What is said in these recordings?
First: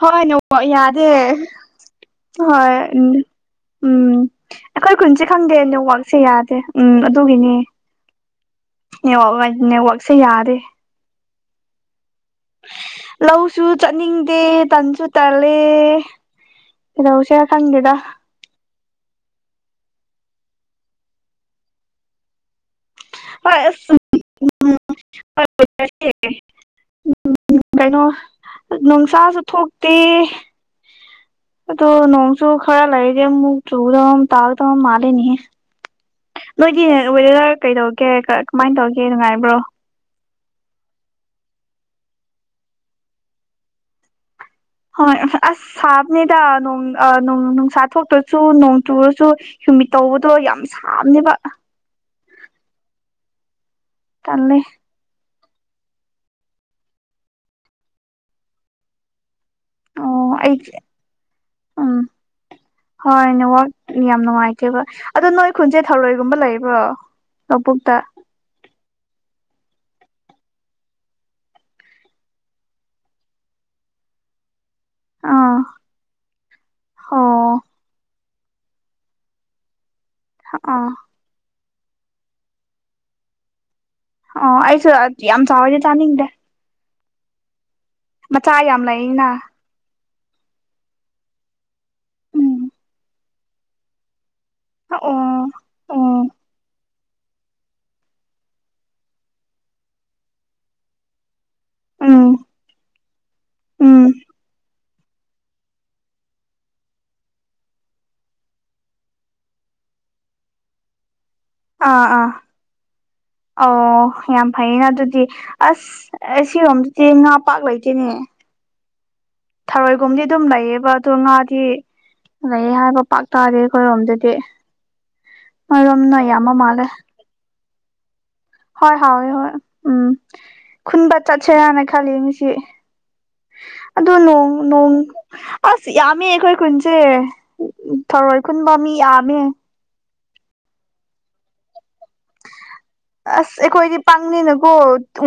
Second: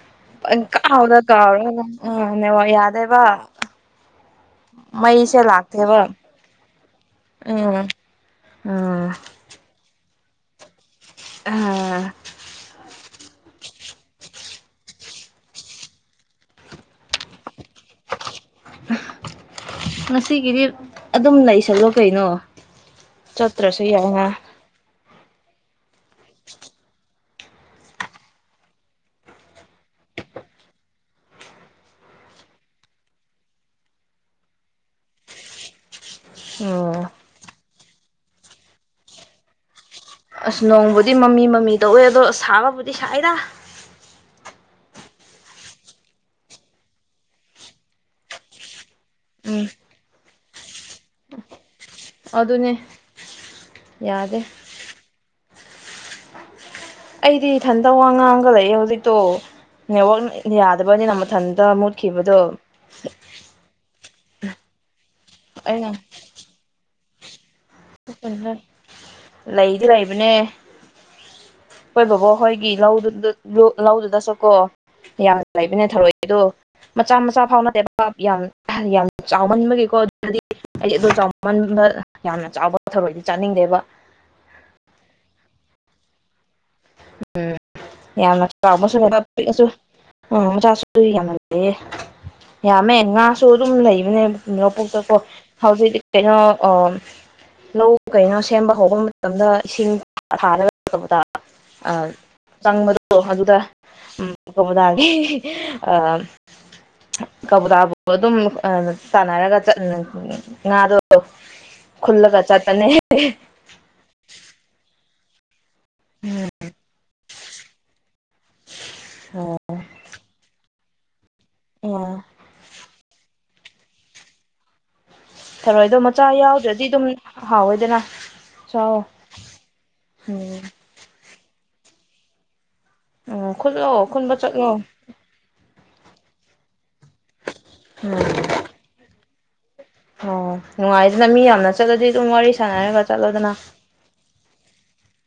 ꯍꯣꯏ ꯅꯦꯠꯋꯥꯛ ꯌꯥꯗꯦ ꯄꯪꯀꯥꯎꯗ [unintelligible] ꯅꯦꯠꯋꯥꯛ ꯍꯣꯏ ꯎꯝ ꯌꯥꯗꯦꯕ꯫ ꯎꯝ ꯑꯩꯈꯣꯏ ꯈꯨꯟꯁꯦ ꯃꯩꯁꯦ ꯈꯪꯗꯦ ꯂꯥꯛꯇꯦꯕ ꯅꯦꯋꯥꯛꯁꯦ ꯌꯥꯗꯦ ꯎꯝ ꯑꯗꯨꯒꯤꯅꯦ꯫ ꯎꯝ ꯎꯝ [unintelligible] ꯅꯦꯋꯥꯛꯁꯦ ꯌꯥꯗꯦ꯫ ꯑꯍꯥ ꯂꯧꯁꯨ ꯆꯠꯅꯤꯡꯗꯦ ꯇꯟꯁꯨ ꯇꯜꯂꯦ꯫ ꯀꯩꯗꯧꯁꯦꯔꯥ ꯈꯪꯒꯦꯗ꯫ ꯉꯁꯤꯒꯤꯗꯤ ꯑꯗꯨꯝ ꯂꯩꯁꯜꯂꯣ ꯀꯩꯅꯣ꯫ ꯍꯣꯏ ꯆꯠꯇ꯭ꯔꯁꯨ ꯑꯁ ꯌꯥꯏꯅ꯫ [inaudible] [inaudible] ꯎꯝ ꯀꯩꯅꯣ ꯅꯣꯡꯁꯥꯁꯨ ꯊꯣꯛꯇꯦ꯫ ꯑꯗꯣ ꯅꯣꯡꯁꯨ ꯈ꯭ꯔꯥ ꯂꯩꯔꯗꯤ ꯑꯃꯨꯛ ꯆꯨꯒꯗꯝ ꯇꯥꯒꯗꯝ ꯃꯥꯂꯦꯅꯦꯍꯦ꯫ ꯅꯣꯏꯗꯤ ꯑꯣ ꯋꯦꯗꯔ ꯀꯩꯗꯧꯒꯦ ꯀꯥ ꯀꯃꯥꯏꯅ ꯇꯧꯒꯦ ꯅꯨꯡꯉꯥꯏꯕ꯭ꯔꯣ꯫ ꯑꯁ ꯅꯣꯡꯕꯨꯗꯤ ꯃꯃꯤ ꯃꯃꯤ ꯇꯧꯋꯦ ꯑꯗꯣ ꯁꯥꯕꯕꯨꯗꯤ ꯁꯥꯏꯗ꯫ ꯍꯣꯏ ꯑꯁ ꯁꯥꯕꯅꯤꯗꯥ ꯅꯣꯡ ꯑꯥ ꯅꯣꯡ ꯅꯨꯡꯁꯥ ꯊꯣꯛꯇ꯭ꯔꯁꯨ ꯅꯣꯡ ꯇꯨꯔꯁꯨ ꯎꯝ ꯍꯨꯃꯤꯠ ꯇꯧꯕꯗꯣ ꯌꯥꯝ ꯁꯥꯕꯅꯦꯕ ꯑꯗꯨꯅꯦ ꯌꯥꯗꯦ꯫ ꯇꯜꯂꯦ ꯑꯩꯗꯤ ꯏꯊꯟꯇ ꯋꯥ ꯉꯥꯡꯉꯥꯒ ꯂꯩꯌꯦ ꯍꯧꯖꯤꯛꯇꯣ꯫ ꯅꯦꯠꯋꯥꯛ ꯑꯣ ꯑꯩ ꯌꯥꯗꯕꯅꯤꯅ ꯃꯊꯟꯇ ꯎꯝ ꯃꯨꯠꯈꯤꯕꯗꯣ ꯍꯤꯛ ꯍꯣꯏ ꯅꯦꯠꯋꯥꯛ ꯌꯥꯝ ꯅꯨꯡꯉꯥꯏꯇꯦꯕ ꯑꯗꯣ ꯅꯣꯏ ꯈꯨꯟꯖꯦ ꯊꯧꯔꯣꯏꯒꯨꯝꯕ ꯂꯩꯕ꯭ꯔꯣ꯫ ꯂꯧ ꯄꯨꯛꯇ꯫ ꯂꯩꯗꯤ ꯂꯩꯕꯅꯦ꯫ ꯍꯣꯏ ꯕꯣꯕꯣ ꯍꯣꯏꯒꯤ ꯂꯧꯗꯨꯗ ꯂꯨ ꯂꯧꯗꯨꯗꯁꯨꯀꯣ ꯌꯥꯝꯅ ꯑꯥ ꯂꯩꯕꯅꯦ ꯊꯧꯔꯣꯏꯗꯣ ꯃꯆꯥ ꯃꯆꯥ ꯑꯣ ꯐꯥꯎꯅꯗꯦꯕ ꯌꯥꯝ ꯌꯥꯝ ꯆꯥꯎꯃꯟꯕꯒꯤꯀꯣ ꯑꯗꯨꯗꯤ ꯑꯥ ꯑꯩꯗꯤ ꯑꯗꯣ ꯆꯥꯎꯃꯟꯕ ꯌꯥꯝꯅ ꯫ ꯆꯥꯎꯕ ꯊꯧꯔꯣꯏꯗꯤ ꯆꯥꯅꯤꯡꯗꯦꯕ꯫ ꯑꯣ ꯑꯩꯁꯨ ꯑꯥ ꯌꯥꯝ ꯆꯥꯎꯔꯗꯤ ꯆꯥꯅꯤꯡꯗꯦ꯫ ꯎꯝ ꯌꯥꯝꯅ ꯃꯆꯥ ꯌꯥꯝ ꯆꯥꯎꯕꯁꯨ ꯂꯩꯅ [inaudible] ꯄꯤꯛꯁꯨ ꯎꯝ ꯃꯆꯥꯁꯨ ꯌꯥꯝꯃꯜꯂꯦ ꯎꯝ ꯌꯥꯝꯃꯦ ꯉꯥꯁꯨ ꯑꯗꯨꯝ ꯂꯩꯕꯅꯦꯕ ꯑꯣ ꯂꯧꯄꯨꯛꯇꯀꯣ ꯑꯣ ꯍꯧꯖꯤꯛꯇꯤ ꯀꯩꯅꯣ ꯑꯥ ꯂꯧ ꯀꯩꯅꯣ ꯁꯦꯝꯕ ꯍꯧꯕ ꯃꯇꯝꯗ ꯏꯁꯤꯡ [unintelligible] ꯑ ꯎꯝ ꯆꯪꯕꯗꯣ ꯑꯗꯨꯗ ꯎꯝ [unintelligible] ꯑ ꯀꯕꯨꯇꯥꯕꯨ ꯑꯗꯨꯝ ꯇꯥꯟꯅꯔꯒ ꯉꯥꯗꯣ ꯑꯥ ꯑꯥ ꯈꯨꯜꯂꯒ ꯆꯥꯇꯅꯦ ꯑꯣ ꯌꯥꯝ ꯐꯩꯌꯦꯅ ꯑꯗꯨꯗꯤ ꯑꯁ ꯁꯤꯔꯣꯝꯗꯗꯤ ꯉꯥ ꯄ ꯂꯩꯇꯦꯅꯦ ꯑꯣ ꯊꯔꯣꯏꯒꯨꯝꯗꯤ ꯑꯗꯨꯝ ꯂꯩꯌꯦꯕ ꯑꯣ ꯉꯥꯗꯤ ꯎꯝ ꯂꯩ ꯍꯥꯏꯕ ꯄꯥꯛ ꯇꯥꯔꯦ ꯑꯩꯈꯣꯏꯔꯣꯝꯗꯗꯤ ꯊꯔꯣꯏ ꯑꯗꯣ ꯅꯣꯏꯔꯣꯝꯅ ꯃꯆꯥ ꯌꯥꯝꯕ ꯃꯥꯜꯂꯦ ꯌꯥꯎꯗ꯭ꯔꯗꯤ ꯑꯗꯨꯝ ꯍꯥꯎꯋꯦꯗꯅ ꯍꯣꯏ ꯆꯥꯎꯋꯣ ꯍꯣꯏ ꯍꯣꯏ ꯎꯝ ꯈꯨꯟꯕ ꯆꯠꯁꯔꯅ ꯈꯜꯂꯤ ꯃꯤꯁꯤ ꯎꯝ ꯈꯨꯜꯂꯣ ꯈꯨꯟꯕ ꯑꯗꯨꯗꯅꯣꯡ ꯆꯠꯂꯣ ꯅꯣꯡ ꯑꯁ ꯌꯥꯝꯃꯦ ꯑꯩꯈꯣꯏ ꯈꯨꯟꯁꯦ ꯊꯔꯣꯏ ꯈꯨꯟꯕ ꯃꯤ ꯌꯥꯝꯃꯦ ꯑ ꯅꯅꯨꯡ ꯑꯥꯏꯗꯅ ꯃꯤ ꯑꯅ ꯑꯁ ꯑꯩꯈꯣꯏꯗꯤ ꯄꯥꯡꯅꯤꯅꯀꯣ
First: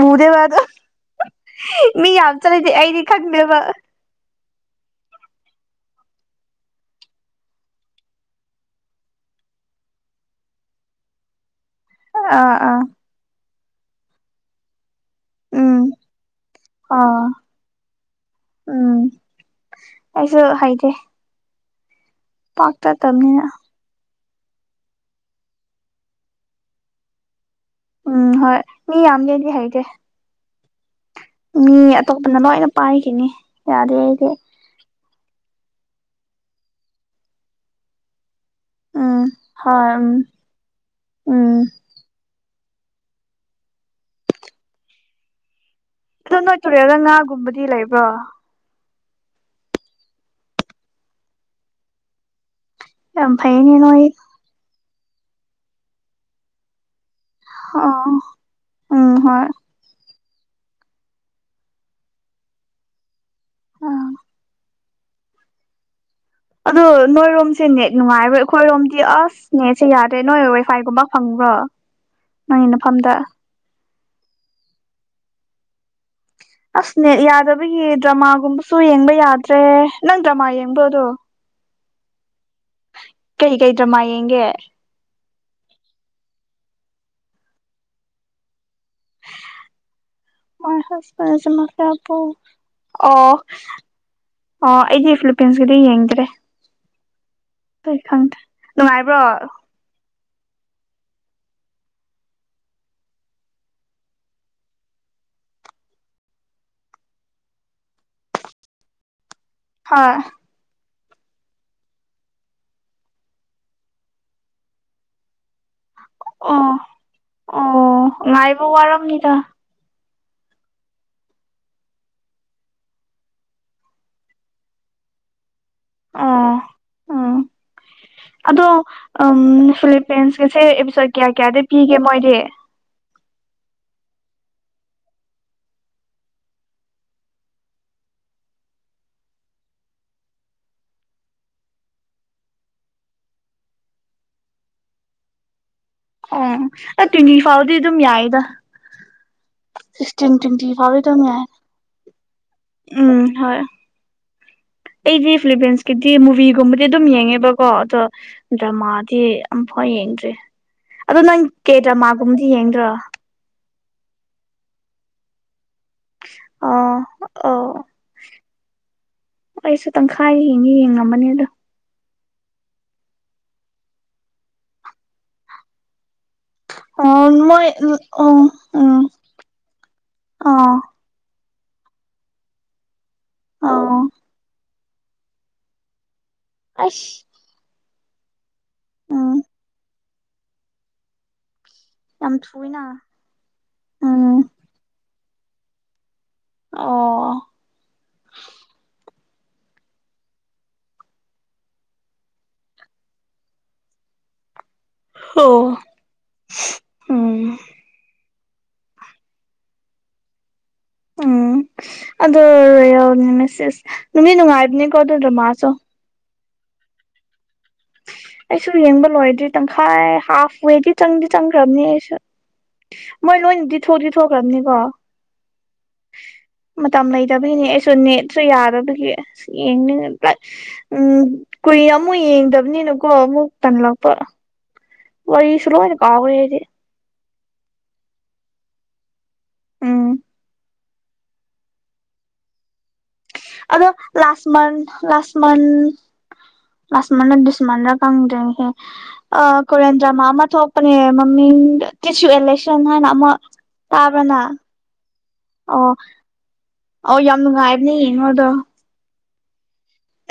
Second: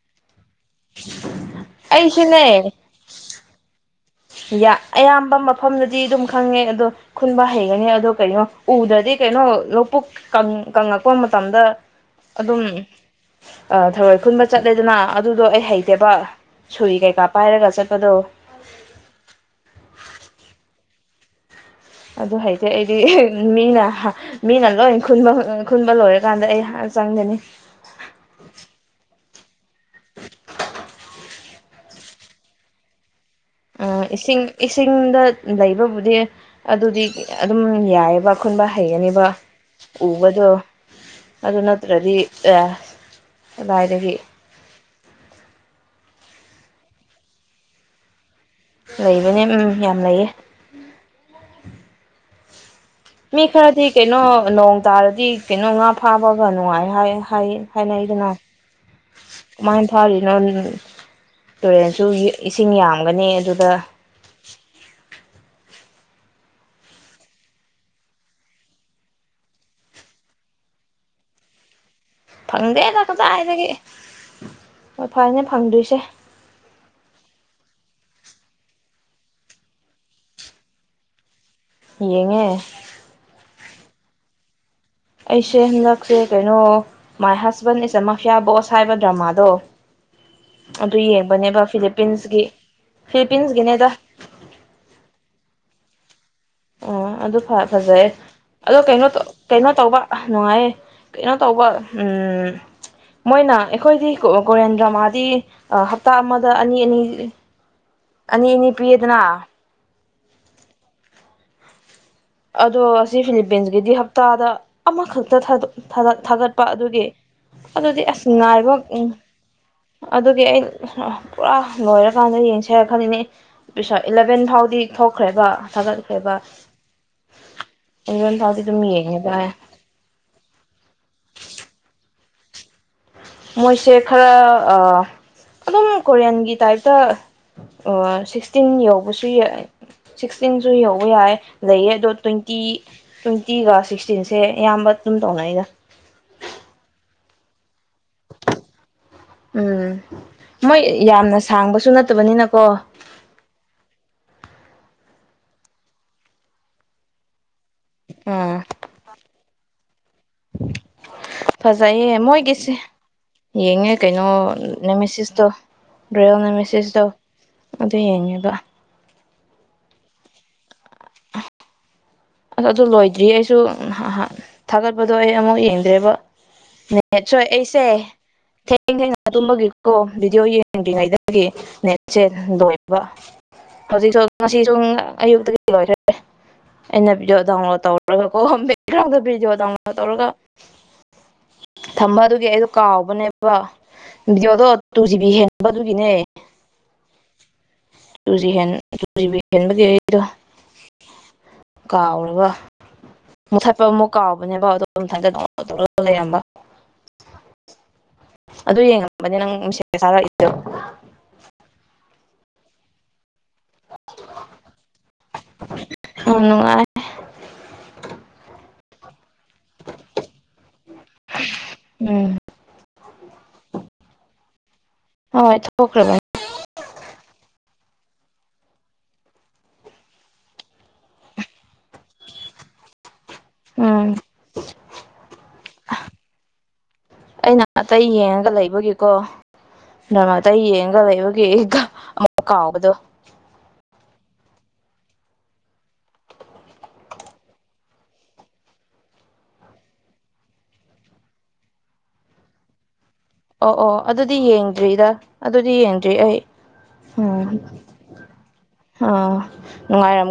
ꯎꯗꯦꯕ ꯑꯗꯣ ꯃꯤ ꯌꯥꯝ ꯆꯠꯂꯗꯦ ꯑꯩꯗꯤ ꯈꯟꯕꯕ ꯌꯥ ꯑꯌꯥꯝꯕ ꯃꯐꯝꯗꯗꯤ ꯑꯗꯨꯝ ꯈꯪꯉꯦ ꯑꯗꯣ ꯈꯨꯟꯕ ꯍꯩꯒꯅꯤ ꯑꯗꯣ ꯀꯔꯤꯅꯣ ꯎꯗ꯭ꯔꯗꯤ ꯀꯩꯅꯣ ꯂꯧꯕꯨꯛ ꯀꯪꯉꯛꯄ ꯃꯇꯝꯗ ꯑꯥ ꯑꯗꯨꯝ ꯑꯥ ꯊꯔꯣꯏ ꯈꯨꯟꯕ ꯆꯠꯂꯦꯗꯅ ꯑꯗꯨꯗꯣ ꯑꯩ ꯎꯝ ꯍꯩꯇꯦꯕ ꯁꯨꯔꯤ ꯑꯥ ꯀꯩꯀꯥ ꯄꯥꯏꯔꯒ ꯆꯠꯄꯗꯣ ꯎꯝ ꯑꯩꯁꯨ ꯍꯥꯏꯗꯦ ꯑꯗꯨ ꯍꯥꯏꯩꯇꯦ ꯑꯩꯗꯤ ꯃꯤꯅ ꯃꯤꯅ ꯂꯣꯏ ꯈꯨꯟꯕ ꯈꯨꯟꯕ ꯂꯣꯏꯔꯀꯥꯟꯗ ꯑꯩ ꯆꯪꯒꯅꯤ ꯎꯝ ꯍꯣꯏ ꯃꯤ ꯌꯥꯝꯒꯦꯗꯤ ꯍꯥꯏꯒꯦ ꯃꯤ ꯑꯇꯣꯞꯄꯅ ꯂꯣꯏꯅ ꯄꯥꯏꯈꯤꯅꯤ ꯑ ꯌꯥꯗꯦ ꯑꯩꯗꯤ ꯏꯁꯤꯡ ꯏꯁꯤꯡꯗ ꯂꯩꯕꯕꯨꯗꯤ ꯑꯗꯨꯗꯤ ꯑꯗꯨꯝ ꯌꯥꯏꯑꯕ ꯈꯨꯨꯟꯕ ꯎꯝ ꯍꯩꯒꯅꯤꯕ ꯍꯣꯏ ꯎꯝ ꯎꯕꯗꯣ ꯑꯗꯨ ꯎꯝ ꯅꯠꯇ꯭ꯔꯗꯤ ꯑꯦ ꯑꯗꯨꯥꯏꯕꯤ ꯟ ꯅꯣꯏ ꯇꯨꯔꯛꯑꯒ ꯉꯥꯒꯨꯝꯕꯗꯤ ꯂꯩꯕ꯭ꯔꯣ ꯂꯩꯕꯅꯦ ꯎꯝ ꯌꯥꯝ ꯂꯩꯌꯦ ꯌꯥꯝ ꯃꯤ ꯐꯩꯅꯦ ꯈꯔꯗꯤ ꯅꯣꯏ ꯀꯩꯅꯣ ꯅꯣꯡ ꯇꯥꯔꯗꯤ ꯀꯩꯅꯣ ꯉꯥ ꯐꯥꯕꯒ ꯅꯨꯡꯉꯥꯏ ꯍꯥꯏ ꯍꯥꯏ ꯑꯣ ꯍꯥꯏꯅꯩꯗꯅ ꯎꯝ ꯍꯣꯏ ꯑꯗꯨꯃꯥꯏꯅ ꯊꯔꯤ ꯇꯨꯔꯦꯟꯁꯨ ꯏꯁꯤꯡ ꯌꯥꯝꯒꯅꯤ ꯑꯗꯨꯗ ꯑꯥ ꯑꯗꯣ ꯅꯣꯏꯔꯣꯝꯁꯦ ꯅꯦꯠ ꯅꯨꯡꯉꯥꯏꯔꯣꯏ ꯑꯩꯈꯣꯏꯔꯣꯝꯗꯤ ꯑꯁ ꯅꯦꯠꯁꯦ ꯌꯥꯗ꯭ꯔꯦ ꯅꯣꯏ ꯋꯥꯏꯐꯥꯏꯒꯨꯝꯕ ꯐꯪꯕ ꯋꯥ ꯐꯪꯗꯦꯅ ꯀꯗꯥꯏꯗꯒꯤ ꯍꯣꯏ ꯐꯔꯅꯦ ꯐꯪꯗꯣꯏꯁꯦ [unintelligible] ꯑꯁꯅꯦ ꯌꯥꯗꯕꯒꯤ ꯗ꯭ꯔꯃꯥꯒꯨꯝꯕꯁꯨ ꯌꯦꯡꯕ ꯌꯥꯗ꯭ꯔꯦ ꯅꯪ ꯗ꯭ꯔꯃꯥ ꯌꯦꯡꯕꯗꯣ ꯌꯦꯉꯦ ꯍꯒꯗ꯭ꯔꯃ ꯌꯦꯦ ꯑꯩꯁꯦ ꯍꯟꯗꯛꯁꯦ ꯀꯩꯅꯣ ꯃꯥꯏ ꯍꯁꯕꯦꯟ ꯏꯁꯦ ꯃꯥꯐꯤꯌꯥ ꯕꯣꯁ ꯁꯕ ꯗ꯭ꯔꯃꯥꯗꯣ ꯃꯣꯏ ꯑꯗꯨ ꯍꯁ ꯄꯔꯦꯁꯤ ꯌꯦꯡꯕꯅꯦꯕ ꯃꯥꯄ ꯑ ꯐꯤꯂꯤꯄꯤꯟꯁꯀꯤ ꯑꯣ ꯐꯤꯂꯤꯄꯤꯟꯁꯀꯤꯅꯦꯗ ꯑꯩꯗꯤꯦ ꯐꯤꯂꯤꯄꯤꯟꯁꯒꯗꯤ ꯌꯦꯡꯦ ꯑꯣ ꯑꯗꯨ ꯐꯖꯩ ꯈꯪꯗꯦ ꯑꯗꯣ ꯀꯩꯅꯣ ꯅꯨꯡꯉꯥꯏꯕ꯭ꯔꯣ ꯀꯩꯅꯣ ꯇꯧꯕ ꯑ ꯅꯨꯡꯉꯥꯏꯌꯦ ꯀꯩꯅꯣ ꯇꯧꯕ ꯎꯝ ꯃꯣꯏꯅ ꯑꯩꯈꯣꯏꯗꯤ ꯀꯔꯦꯟ ꯗ꯭ꯔꯃꯥꯗꯤ ꯍꯞꯇꯥ ꯑꯃꯗ ꯑꯅꯤ ꯑꯅꯤ ꯑꯅꯤ ꯑꯅꯤ ꯄꯤꯌꯦꯗꯅ ꯍꯥꯥ ꯑꯗꯣ ꯑꯁꯤ ꯐꯤꯂꯤꯄꯤꯟꯁꯀꯤꯗꯤ ꯍꯞꯇꯥꯗ ꯑꯃꯈꯛꯇ ꯊꯥꯗꯣꯛ ꯊꯥꯒꯠꯄ ꯑꯣ ꯑꯗꯨꯒꯤ ꯑꯣ ꯑꯗꯨꯗꯤ ꯑꯁ ꯉꯥꯏꯕ ꯎ ꯋꯥꯔꯝꯅꯤꯗ ꯑꯗꯨꯒꯤ ꯑꯩ ꯄꯨꯔꯥ ꯂꯣꯏꯔꯀꯥꯟꯗ ꯌꯦꯡꯁꯔꯛꯈꯅꯤꯅꯦ ꯄ ꯏꯂꯚꯦꯟ ꯐꯥꯎꯗꯤ ꯊꯣꯛꯈ꯭ꯔꯦꯕ ꯊꯥꯒꯠꯈ꯭ꯔꯦꯕ ꯑꯣ ꯏꯂꯚꯦꯟ ꯐꯥꯎꯗꯤ ꯑꯗꯣ ꯑꯗꯨꯝ ꯎ ꯌꯦꯡꯉꯦꯕ ꯐꯄꯟꯁ ꯀꯁ ꯀꯌꯥ ꯀꯌꯥꯗꯤ ꯄꯤꯒꯦ ꯃꯣꯏꯗꯤ ꯃꯣꯏꯁꯦ ꯈꯔ ꯑꯗꯨꯝ ꯀꯣꯔꯤꯌꯥꯟꯒꯤ ꯇꯥꯏꯞꯇ ꯑꯣ ꯁꯤꯛꯁꯇꯤꯟ ꯌꯧꯕꯁꯨ ꯌꯥꯏ ꯁꯤꯛꯁꯇꯤꯟꯁꯨ ꯌꯧꯕ ꯌꯥꯏ ꯂꯩꯌꯦ ꯑꯗꯣ ꯇ꯭ꯋꯦꯟꯇꯤ ꯇ꯭ꯋꯦꯟꯇꯤꯒ ꯁꯤꯛꯁꯇꯤꯟꯁꯦ ꯑꯌꯥꯝꯕ ꯨꯑꯗ‍‌ꯨꯝ ꯇꯧꯅꯒ ꯑꯣ ꯑꯥ ꯇ꯭ꯋꯦꯟꯇꯤ ꯐꯥꯎꯗꯤ ꯑꯗꯨꯝ ꯌꯥꯏꯗ ꯎꯝ ꯐꯇꯤꯟ ꯇꯋꯦꯟꯤ ꯃꯣꯏ ꯐ ꯇ ꯌꯥ ꯌꯥꯝꯅ ꯁꯥꯡꯕꯁꯨ ꯅꯠꯇꯕꯅꯤꯅꯀꯣ ꯎꯝ ꯍ ꯑꯩꯗꯤ ꯐꯤꯂꯤꯚꯦꯟꯁꯀꯤꯗꯤ ꯃꯨꯚꯤꯒꯨꯝꯕꯗꯤ ꯑꯗꯨꯝ ꯌꯦꯡꯉꯦꯕꯀꯣ ꯑꯗꯣ ꯎꯝ ꯗ꯭ꯔꯃꯥꯗꯤ ꯑꯝ ꯍꯣꯏ ꯌꯦꯡꯗ꯭ꯔꯤ ꯑꯗꯣ ꯅꯪ ꯐꯖꯩꯌꯦ ꯀꯦꯗꯃꯥꯒꯨꯝꯕꯗꯤ ꯃꯣꯏꯒꯤꯁꯦ ꯌꯦꯡꯗ꯭ꯔꯥ ꯌꯦꯡꯉꯦ ꯀꯩꯅꯣ ꯅꯦꯃꯦꯦꯁꯤꯁꯇꯣ [unintelligible] ꯃꯦꯁꯦꯖ ꯑꯣ ꯇꯣ ꯑꯣ ꯑꯗꯨ ꯌꯦꯡꯉꯦꯕꯥ ꯑꯩꯁꯨ ꯇꯪꯈꯥꯏ ꯍꯡꯒꯦ ꯌꯦꯡꯉꯝꯃꯅꯤ ꯑꯗꯣ ꯑꯁ ꯑꯗꯨ ꯂꯣꯏꯗ꯭ꯔꯤ ꯑꯩꯁꯨ ꯊꯥꯒꯠꯄꯗꯣ ꯑꯩ ꯑꯃꯨꯛ ꯌꯦꯡꯗ꯭ꯔꯦꯕ ꯅꯠ ꯑꯣ ꯁꯣꯏ ꯃꯣꯏ ꯑꯩꯁꯦ ꯑꯣ ꯊꯦꯡ ꯎꯝ ꯊꯦꯡꯉ ꯑꯗꯨꯨꯝꯝꯕꯒꯤꯀꯣ ꯚꯗꯤꯑꯣ ꯑꯣ ꯌꯦꯡꯗ꯭ꯔꯤꯉꯩꯗꯒꯤ ꯅꯆꯦ ꯂꯣꯏꯕ ꯑꯣ ꯍꯧꯖꯤꯛꯁꯨ ꯉꯁꯤ [unintelligible] ꯑꯌꯨꯛꯇꯒꯤ ꯂꯣꯏꯈꯦ ꯑꯩꯅ ꯑꯩꯁ ꯚꯤꯗꯤꯑꯣ ꯗꯥꯎꯟꯂꯣꯗ ꯇꯧꯔꯒ ꯀ‌ꯣ ꯒ꯭ꯔꯥꯎꯝꯗ ꯎꯝ ꯚꯤꯗꯤꯑꯣ ꯗꯥꯎꯟꯂꯣꯗ ꯇꯧꯔꯒꯥ ꯊꯝꯕꯥ ꯌꯥꯝ ꯑꯗꯨꯒꯤ ꯑꯩꯗꯣ ꯊꯨꯏꯅ ꯀꯥꯎꯕꯅꯦꯕ ꯎꯝ ꯚꯗꯤꯑꯣꯗꯣ ꯇꯨ ꯖꯤꯕꯤ ꯍꯦꯟꯕꯗꯨꯒꯤꯅꯦ ꯑꯣ ꯇꯎꯖꯤ ꯍ‌ꯦꯟ ꯟꯕ ꯀꯦꯗ ꯀꯥꯎꯔꯒ ꯃꯨꯊꯠꯄ ꯑꯃꯨꯛ ꯀꯥꯎꯕꯅꯦꯕ ꯑꯗꯣ ꯑꯗꯨꯝ ꯊꯥꯒꯠ ꯑꯣ ꯂꯩꯔꯝꯕ ꯎꯝ ꯑꯗꯨ ꯌꯦꯡꯉꯝꯕꯅꯦ ꯅꯪ ꯃꯤꯁ ꯆꯥꯔꯛꯏꯗꯣ ꯎꯝ ꯑꯗꯨ ꯌꯥꯎꯅꯦ ꯃꯤꯁꯁ ꯅꯨꯃꯤꯠ ꯅꯨꯡꯉꯥꯏꯕꯅꯤꯀꯣ ꯑꯗꯨꯗ꯭ꯔ ꯃꯥꯥꯁꯨ ꯌꯥꯝ ꯅꯨꯡꯉꯥꯏꯦ ꯑꯩꯁꯨ ꯌꯦꯡꯕ ꯂꯣꯏꯗ꯭ꯔꯤ ꯇꯪꯈꯥꯏ ꯍꯥꯐ ꯋꯦꯗꯤ ꯆꯪ ꯆꯪꯈ꯭ꯔꯕꯅꯤꯁꯨ ꯎꯝ ꯃꯣꯏ ꯂꯣꯏꯅꯗꯤ ꯊꯣꯛꯗꯤ ꯊꯣꯛꯈ꯭ꯔꯕꯅꯤꯀꯣ ꯍꯣꯏ ꯊꯣꯛꯈ꯭ꯔꯕꯅꯤ ꯃꯇꯝ ꯂꯩꯇꯕꯒꯤꯅꯦ ꯑꯁ ꯅꯦꯠꯁꯨ ꯌꯥꯗꯕꯒꯤ ꯌꯦꯡꯅꯤꯡꯉ ꯂꯥꯏ ꯎꯝ ꯀꯨꯏ ꯑꯃꯨꯛ ꯌꯦꯡꯗꯕꯅꯤꯅ ꯀꯨꯛ ꯇꯟ ꯂꯄ ꯎꯝ ꯋꯥꯔꯤ ꯁꯂꯅ ꯀꯥꯎꯒ ꯍꯥꯏꯗꯤ ꯑꯩꯅ ꯑꯇꯩ ꯌꯦꯡꯉꯒ ꯂꯩꯕꯒꯤꯀꯣ ꯎꯝ ꯅꯃꯥꯇ ꯌꯦꯡꯒ ꯂꯩꯕꯒꯤꯒ ꯑꯃꯨꯛ ꯀꯥꯎꯕꯗꯣ ꯑꯗꯣ ꯂꯥꯁꯃꯟ ꯂꯥꯁꯃꯟ ꯑꯁꯃꯥꯟꯅ ꯗꯤꯁꯃꯥꯟꯗ ꯀꯪꯗ꯭ꯔꯦꯅꯤꯍꯦ ꯑ ꯀꯔꯦꯟꯗ꯭ꯔ ꯃꯥꯃ ꯊꯣꯛꯄꯅꯦ ꯃꯃꯤ ꯀ ꯏꯂꯦꯛꯁꯟ ꯍ ꯑꯃ ꯑꯣ ꯑꯣ ꯑꯗꯨꯗꯤ ꯇꯥꯕ꯭ꯔꯅ ꯌꯦꯡꯗ꯭ꯔꯤꯗ ꯑꯗꯨꯗꯤ ꯑꯣ ꯌꯦꯡꯗ꯭ꯔꯤ ꯑꯩ ꯑꯣ ꯌꯥꯝ ꯎꯝ ꯅꯨꯡꯉꯥꯏꯕꯅꯦ ꯌꯦꯡꯉꯣꯗꯣ ꯑꯥ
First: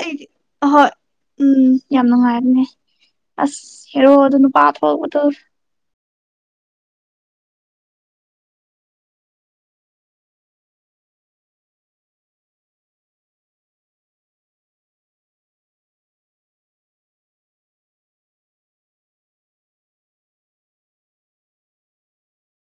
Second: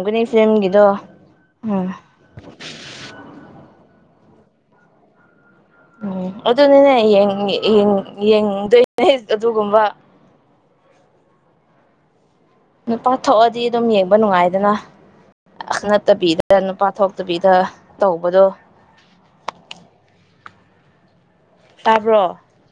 ꯑꯩꯗꯤ ꯍꯣꯏ ꯐꯤꯂꯝꯒꯤꯗꯣ ꯎꯝ ꯌꯥꯝ ꯅꯨꯡꯉꯥꯏꯔꯅꯦ ꯑꯁ ꯍꯔꯣ ꯑꯗꯨꯅ ꯄꯊ ꯍꯕꯗ ꯎꯝ ꯑꯗꯨꯅꯤꯅꯦ ꯌꯦꯡꯗꯣꯏꯅꯦ ꯑꯗꯨꯒꯨꯝꯕ ꯍ [inaudible] ꯅꯨꯄꯥ ꯊꯣꯛꯑꯗꯤ ꯑꯗꯨꯝ ꯌꯦꯡꯕ ꯅꯨꯡꯉꯥꯏꯗꯅ ꯅꯠꯇꯕꯤꯗ ꯅꯨꯄꯥ ꯊꯣꯛꯇꯕꯤꯗ ꯇꯧꯕꯗꯣ ꯇꯥꯕ꯭ꯔꯣ